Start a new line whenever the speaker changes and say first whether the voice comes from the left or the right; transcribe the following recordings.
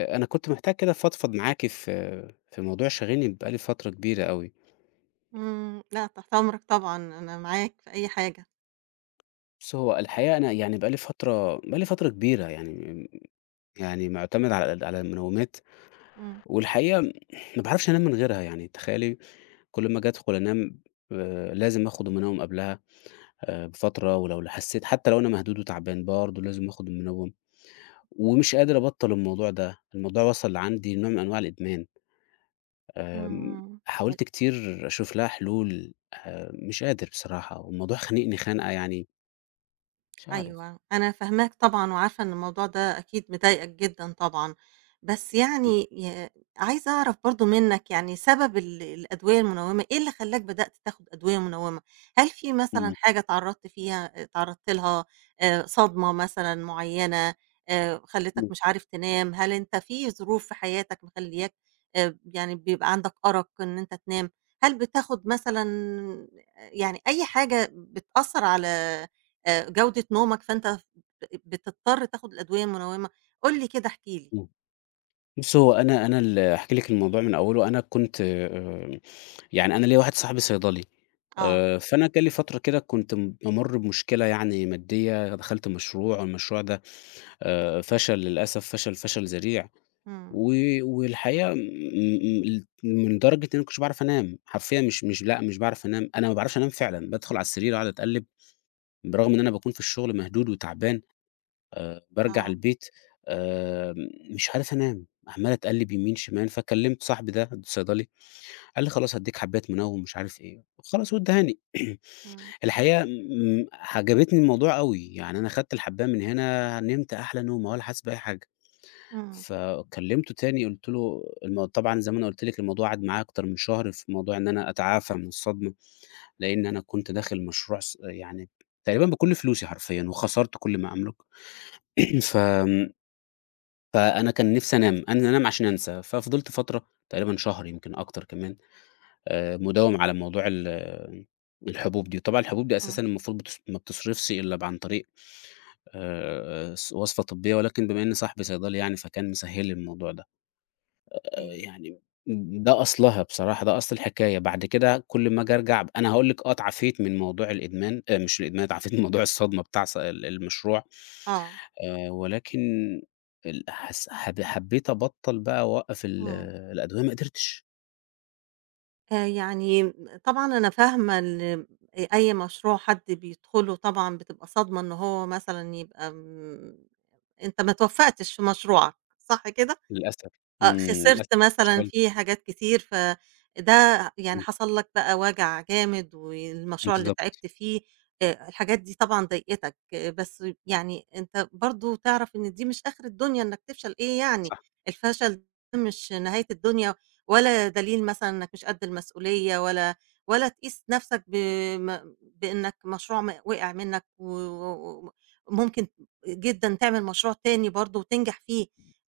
left: أنا كنت محتاج كده أفضفض معاكِ في موضوع شاغلني بقى لي فترة كبيرة أوي.
right: لأ تحت أمرك طبعًا، أنا معاك في أي حاجة.
left: بُصّي، هو الحقيقة أنا يعني بقى لي فترة كبيرة يعني م يعني معتمد على المنومات،
right: إمم،
left: والحقيقة ما باعرفش أنام من غيرها يعني تخيلي كل أمّا آجي أدخل أنام، لازم آخد المنوم قبلها بفترة، ولو حسيت حتى لو أنا مهدود وتعبان برضه لازم آخد المنوم، ومش قادر أبطّل الموضوع ده، الموضوع وصل عندي لنوع من أنواع الإدمان.
right: إمم،
left: آمم،
right: إمم.
left: حاولت كتير أشوف لها حلول، مش قادر بصراحة، والموضوع خانقني خنقة يعني مش عارف.
right: أيوه، أنا فاهماك طبعًا وعارفة إن الموضوع ده أكيد مضايقك جدًا طبعًا، بس
left: إمم،
right: يعني عايزة أعرف برضه منّك يعني سبب الأدوية المنوّمة، إيه اللي خلّاك بدأت تاخد أدوية منوّمة؟ هل في مثلًا
left: إمم،
right: حاجة اتعرّضت لها صدمة مثلًا معيّنة خلّتك
left: إمم،
right: مش عارف تنام؟ هل أنت في ظروف في حياتك مخلّياك يعني بيبقى عندك أرق إن أنت تنام؟ هل بتاخد مثلًا يعني أي حاجة بتأثّر على جودة نومك، فأنت بتضطر تاخد الأدوية المنوّمة. قُل لي كده، احكِ لي.
left: إمم. بُصّي، هو أنا هاحكي لِك الموضوع من أوله، أنا كنت يعني أنا ليّا واحد صاحبي صيدلي،
right: آه،
left: فأنا جالي فترة كده كنت بامُر بمشكلة يعني مادية، دخلت مشروع والمشروع ده فشل للأسف، فشل ذريع.
right: إمم،
left: و والحقيقة م م من درجة إن أنا ما كنتش باعرف أنام، حرفيًا مش لأ، مش باعرف أنام، أنا ما باعرفش أنام فعلًا، بادخل على السرير أقعد أتقلِّب، برغم إن أنا باكون في الشغل مهدود وتعبان، بارجع
right: آه،
left: البيت مش عارف أنام، عمّال أتقلِّب يمين، شمال، فكلِّمت صاحبي ده الصيدلي، قال لي: "خلاص هادّيك حبّاية منوِّم،" مش عارف إيه، خلاص وادّهاني.
right: إمم،
left: الحقيقة عجبتني الموضوع أوي، يعني أنا خدت الحبّاية من هنا، نمت أحلى نومة ولا حاسس بأي حاجة.
right: إمم،
left: فكلمته تاني قُلت له طبعًا زي ما أنا قُلت لِك الموضوع قعد معايا أكتر من شهر في موضوع إن أنا أتعافى من الصدمة، لإن أنا كنت داخل مشروع يعني تقريبًا بكل فلوسي حرفيًا وخسرت كل ما أملك. فآمم، فأنا كان نِفْسي أنام، أنا أنام عشان أنسى، ففضلت فترة تقريبًا شهر يمكن أكتر كمان، مداوم على موضوع الحبوب دي. طبعًا الحبوب دي
right: إمم،
left: أساسًا المفروض ما بتصرفش إلا عن طريق ص وصفة طبية، ولكن بما إن صاحبي صيدلي يعني فكان مسهّل لي الموضوع ده.
right: أيوه،
left: يعني ده أصلها بصراحة، ده أصل الحكاية. بعد كده كل أمّا آجي أرجع أنا هاقول لِك آه اتعافيت من موضوع الإدمان، مش الإدمان، اتعافيت من موضوع الصدمة بتاع ص ال المشروع،
right: آه،
left: ولكن ال حس حب حبيت أبطّل بقى أوقّف ال
right: إمم.
left: الأدوية ما قدرتش
right: يعني طبعًا أنا فاهمة إن أي مشروع حد بيدخله طبعًا بتبقى صدمة إن هو مثلًا يبقى م أنت ما اتوفّقتش في مشروعك، صح كده؟
left: للأسف.
right: آه،
left: إمم، للأسف
right: خسرت مثلًا
left: فشلت،
right: فيه حاجات كتير، فده يعني
left: إمم،
right: حصل لك بقى وجع جامد، والمشروع اللي
left: بالضبط،
right: تعبت فيه، الحاجات دي طبعًا ضايقتك، آه، بس يعني أنت برضه تعرف إن دي مش آخر الدنيا إنك تفشل إيه يعني،
left: صح،
right: الفشل ده مش نهاية الدنيا، ولا دليل مثلًا إنك مش قد المسؤولية، ولا تقيس نفسك بإنك مشروع م وقع منك و و وممكن جدًا تعمل مشروع تاني برضه وتنجح فيه.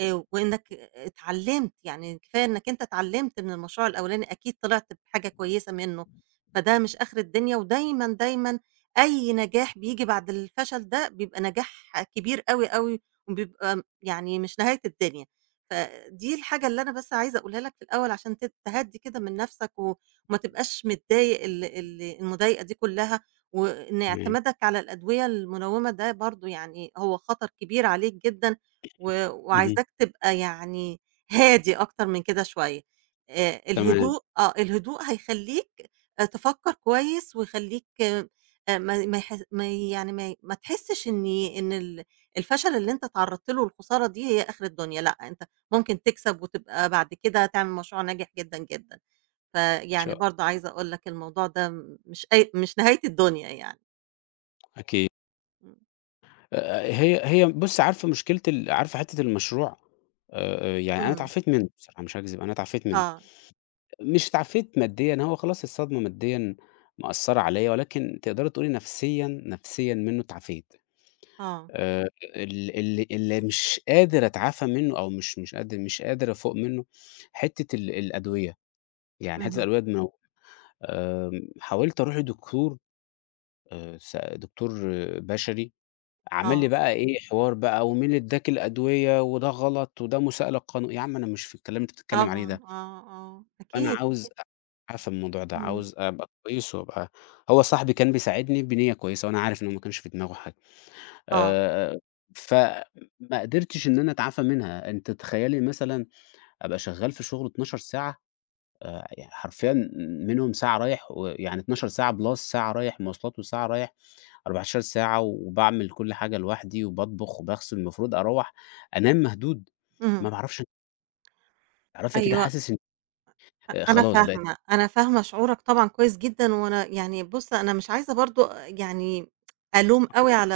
right: وإنّك اتعلّمت، يعني كفاية إنّك أنت اتعلّمت من المشروع الأولاني أكيد طلعت بحاجة كويسة منّه، فده مش آخر الدنيا ودايمًا، دايمًا أي نجاح بييجي بعد الفشل ده بيبقى نجاح كبير أوي، أوي وبيبقى يعني مش نهاية الدنيا، فدي الحاجة اللي أنا بس عايزة أقولها لك في الأول عشان تهدّي كده من نَفْسك وما تبقاش متضايق ال ال المضايقة دي كُلّها، وإن
left: تمام،
right: اعتمادك على الأدوية المنوّمة ده برضه يعني هو خطر كبير عليك جدًا
left: اهم،
right: وعايزاك تبقى يعني هادي أكتر من كده شوية.
left: تمام، إن
right: الهدوء هيخلّيك تفكّر كويس ويخلّيك ما ما يح ما ي- يعني ما ي- ما تحسّش إن إن ال الفشل اللي أنت اتعرّضت له والخسارة دي هي آخر الدنيا، لأ، أنت ممكن تكسب وتبقى بعد كده تعمل مشروع ناجح جدًا، جدًا.
left: شاء
right: فيعني
left: الله،
right: برضه عايزة أقول لك الموضوع ده مش نهاية الدنيا يعني.
left: أكيد.
right: إمم.
left: هي هي بُصّي، عارفة مشكلة ال عارفة حتّة المشروع، يعني أنا
right: إمم.
left: اتعافيت منه بصراحة مش هاكذب، أنا اتعافيت منه.
right: آه،
left: مش اتعافيت ماديًا، هو خلاص الصدمة ماديًا مأثّرة عليَّ، ولكن تقدري تقولي نفسيًا نفسيًا منه اتعافيت.
right: آه.
left: آآ ال اللي اللي مش قادر أتعافى منه أو مش قادر أفوق منه، حتّة الأدوية، يعني حتّة
right: اهم،
left: الأدوية دي ما هو. حاولت أروح لدكتور، س دكتور بشري، عمل
right: آه.
left: لي بقى إيه، حوار بقى ومين اللي ادّاك الأدوية وده غلط وده مساءلة يا عم أنا مش في الكلام اللي أنت بتتكلم عليه
right: طبعًا،
left: ده.
right: آه، آه،
left: فأنا
right: أكيد،
left: عاوز
right: أكيد،
left: أسعى في الموضوع ده،
right: إمم،
left: عاوز أبقى كويس وأبقى. هو صاحبي كان بيساعدني بنيّة كويسة وأنا عارف إن هو ما كانش في دماغه حاجة،
right: آه،
left: آآ فما قدرتش إن أنا أتعافى منها. أنتِ تخيّلي مثلًا أبقى شغّال في شغل 12 ساعة، يعني حرفيًا منهم ساعة رايح، ويعني 12 ساعة plus ساعة رايح مواصلات وساعة رايح، 14 ساعة وباعمل كل حاجة لوحدي وباطبخ وباغسل، المفروض أروّح أنام مهدود، ما
right: اهم.
left: باعرفش، تعرفي كده
right: أيوه.
left: حاسس إن
right: أ
left: آه،
right: أنا
left: خلاص بقيت.
right: فاهمة، أنا فاهمة شعورك طبعًا كويس جدًا، وأنا يعني بُص أنا مش عايزة برضه يعني ألوم أوي على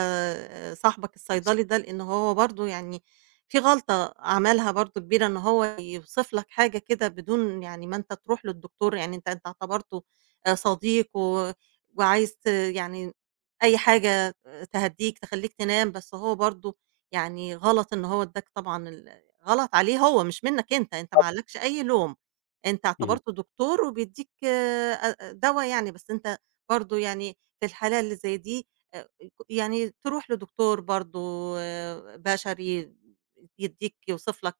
right: صاحبك الصيدلي ده، لإن هو برضه يعني في غلطة عملها برضه كبيرة إن هو يوصف لك حاجة كده بدون يعني ما أنت تروح للدكتور، يعني أنت اعتبرته صديق وعايز يعني أي حاجة تهدّيك تخلّيك تنام، بس هو برضه يعني غلط إن هو ادّاك طبعًا غلط عليه هو مش منّك أنت، أنت ما عليكش أي لوم. أنت
left: إمم.
right: اعتبرته دكتور وبيدّيك دوا يعني، بس أنت برضه يعني في الحالة اللي زي دي آآ يعني تروح لدكتور برضه بشري يدّيك يوصف لك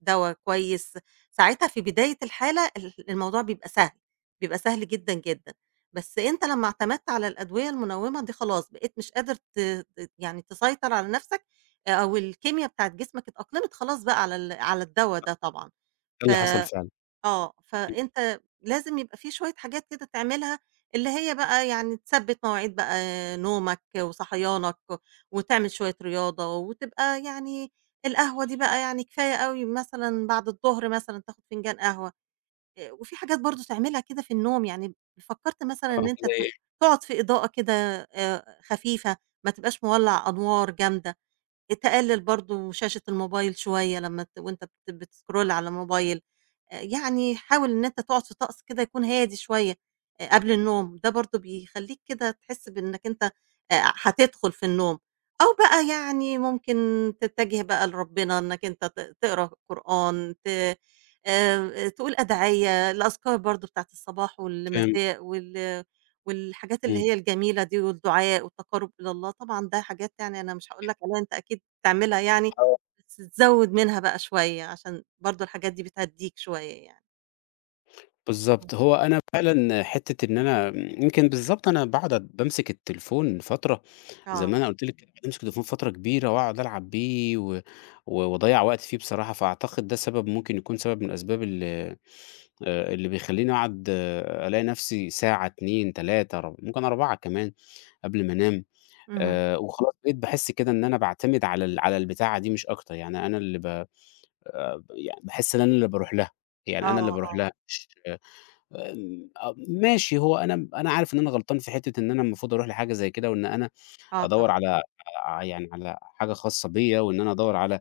right: دوا كويس، ساعتها في بداية الحالة الموضوع بيبقى سهل، بيبقى سهل جدًا، جدًا، بس أنت لمّا اعتمدت على الأدوية المنوّمة دي خلاص بقيت مش قادر ت ت يعني تسيطر على نَفْسك. آه، أو الكيميا بتاعة جسمك اتأقلمت خلاص بقى على الدوا ده طبعًا.
left: ده
right: ف
left: اللي حصل فعلًا.
right: آه،
left: إمم،
right: فأنت لازم يبقى في شوية حاجات كده تعملها، اللي هي بقى يعني تثبّت مواعيد بقى نومك وصحيانك، وتعمل شوية رياضة، وتبقى يعني القهوة دي بقى يعني كفاية أوي مثلًا بعد الضهر مثلًا تاخد فنجان قهوة. وفي حاجات برضه تعملها كده في النوم، يعني فكّرت مثلًا إن
left: آه،
right: أنت
left: زي
right: تقعد في إضاءة كده خفيفة، ما تبقاش مولّع أنوار جامدة. تقلِّل برضه شاشة الموبايل شوية لمّا وأنت بتسكرول على الموبايل. يعني حاول إن أنت تقعد في طقس كده يكون هادي شوية قبل النوم، ده برضه بيخلّيك كده تحس بإنك أنت هتدخل في النوم، أو بقى يعني ممكن تتجه بقى لربنا إنك أنت تقرا قرآن، ت تقول أدعية، الأذكار برضه بتاعة الصباح
left: فاهم،
right: والمساء والحاجات اللي
left: إمم.
right: هي الجميلة دي والدعاء والتقرُّب إلى الله، طبعًا ده حاجات يعني أنا مش هاقول لك عليها أنت أكيد تعملها يعني،
left: آه،
right: بس تزوّد منها بقى شوية، عشان برضه الحاجات دي بتهدّيك شوية يعني.
left: بالضبط.
right: اهم.
left: هو أنا فعلًا حتّة إن أنا يمكن بالضبط أنا باقعد بامسك التليفون فترة، زي ما
right: آه،
left: أنا قُلت لِك كده، باقعد أمسك التليفون فترة كبيرة وأقعد ألعب بيه و و واضيّع وقت فيه بصراحة، فأعتقد ده سبب، ممكن يكون سبب من الأسباب ال اللي بيخلّيني أقعد ألاقي نَفْسي ساعة، 2، 3 ممكن 4 كمان قبل ما أنام،
right: اهم،
left: وخلاص بقيت باحس كده إن أنا باعتمد على البتاعة دي مش أكتر، يعني أنا اللي ب ب يعني باحس إن أنا اللي باروح لها، يعني أنا اللي
right: آه،
left: باروح
right: آه،
left: لها مش. آه، ماشي. هو أنا عارف إن أنا غلطان في حتّة إن أنا المفروض أروح لحاجة زي كده، وإن أنا
right: آه طبعًا،
left: أدوّر على ع يعني على حاجة خاصة بيّا، وإن أنا أدوّر على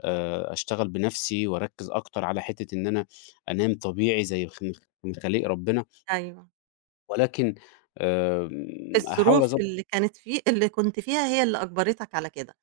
left: أشتغل بنَفْسي وأركّز أكتر على حتّة إن أنا أنام طبيعي زي من خليق ربنا،
right: أيوه.
left: ولكن هاحاول
right: الظروف
left: أضبط.
right: اللي كانت في اللي كنت فيها هي اللي أجبرتك على كده،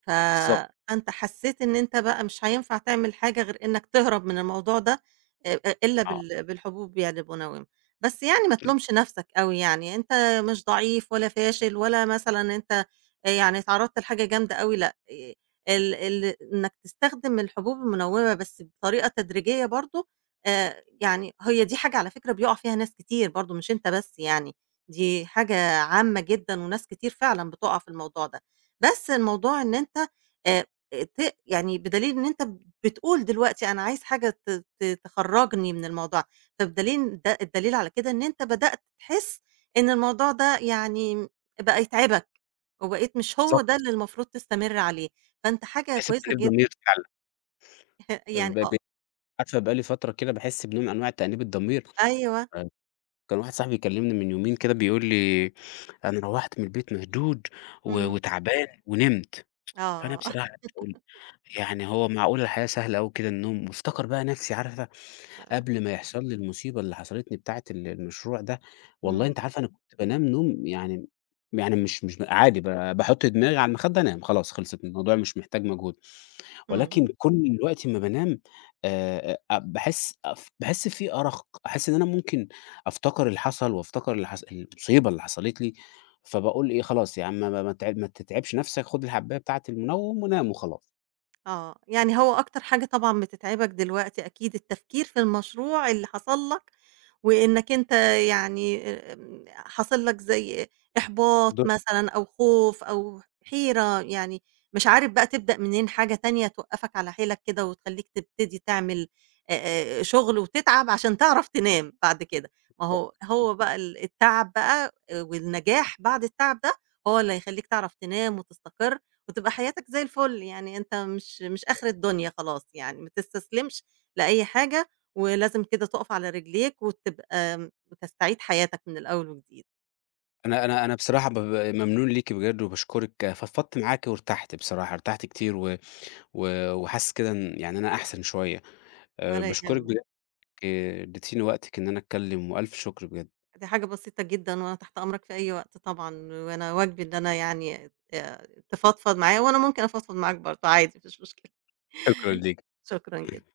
left: بالضبط،
right: فأنت حسّيت إن أنت بقى مش هينفع تعمل حاجة غير إنك تهرب من الموضوع ده أ أ إلا
left: آه،
right: بالحبوب يعني المنوّمة. بس يعني ما تلومش نَفْسك أوي يعني، أنت مش ضعيف ولا فاشل ولا مثلًا أنت يعني اتعرّضت لحاجة جامدة أوي لأ، ال ال إنّك تستخدم الحبوب المنوّمة بس بطريقة تدريجية برضه. يعني هي دي حاجة على فكرة بيُقع فيها ناس كتير برضه مش أنت بس يعني، دي حاجة عامة جدًا وناس كتير فعلًا بتُقع في الموضوع ده. بس الموضوع إن أنت آآ ت يعني بدليل إن أنت بتقول دلوقتي أنا عايز حاجة ت ت تخرّجني من الموضوع، فبدليل ده الدليل على كده إن أنت بدأت تحس إن الموضوع ده يعني بقى يتعبك. وبقيت مش هو ده
left: بالضبط.
right: اللي المفروض تستمر عليه، فأنت حاجة
left: باحس
right: كويسة
left: بتأنيب
right: جدًا
left: ضمير فعلًا،
right: يعني.
left: ب
right: آه،
left: ب عارفة بقى لي فترة كده باحس بنوع من أنواع تأنيب الضمير.
right: أيوه،
left: كان واحد صاحبي بيكلمني من يومين كده بيقول لي: "أنا روّحت من البيت مشدود و
right: إمم،
left: وتعبان وِنِمت." فأنا
right: آه،
left: بصراحة قعدت أقول يعني هو معقولة الحياة سهلة أوي كده النوم؟ وافتكر بقى نفسي عارفة
right: ف
left: قبل ما يحصل لي المصيبة اللي حصلت لي بتاعة المشروع ده، والله
right: إمم،
left: أنتِ عارفة أنا كنت بانام نوم يعني مش عادي، باحط دماغي على المخدة أنام، خلاص خلصت، الموضوع مش محتاج مجهود.
right: إمم.
left: ولكن كل وقت ما بانام أ باحس أف باحس في أرق، أحس إن أنا ممكن أفتكر اللي حصل وافتكر اللي حص المصيبة اللي حصلت لي، فباقول إيه خلاص يا عم ما تتعبش نفسك، خُد الحباية بتاعة المنوم ونام وخلاص.
right: آه، يعني هو أكتر حاجة طبعًا بتتعبك دلوقتي أكيد التفكير في المشروع اللي حصل لك، وإنك أنت يعني حاصل لك زي إحباط
left: دور.
right: مثلًا أو خوف أو حيرة، يعني مش عارف بقى تبدأ منين حاجة تانية توقّفك على حيلك كده وتخلّيك تبتدي تعمل شغل وتتعب عشان تعرف تنام بعد كده، ما هو بقى التعب بقى والنجاح بعد التعب ده هو اللي هيخلّيك تعرف تنام وتستقر وتبقى حياتك زي الفل، يعني أنت مش آخر الدنيا خلاص يعني، ما تستسلمش لأي حاجة، ولازم كده تُقف على رجليك وتبقى وتستعيد حياتك من الأول وجديد،
left: أنا بصراحة ب ب ممنون ليكِ بجد وباشكرِك، فضفضت معاكِ وارتحت بصراحة، ارتحت كتير و و وحاسس كده إن يعني أنا أحسن شوية.
right: ولا
left: باشكرِك
right: يهمك،
left: بجد، اديتيني وقتِك إن أنا أتكلم وألف شكر بجد.
right: دي حاجة بسيطة جدًا وأنا تحت أمرك في أي وقت طبعًا، وأنا واجبي إن أنا يعني تفضفض معايا، وأنا ممكن أفضفض معاك برضه عادي ما فيش مشكلة،
left: شكرًا ليك.
right: شكرًا جدًا.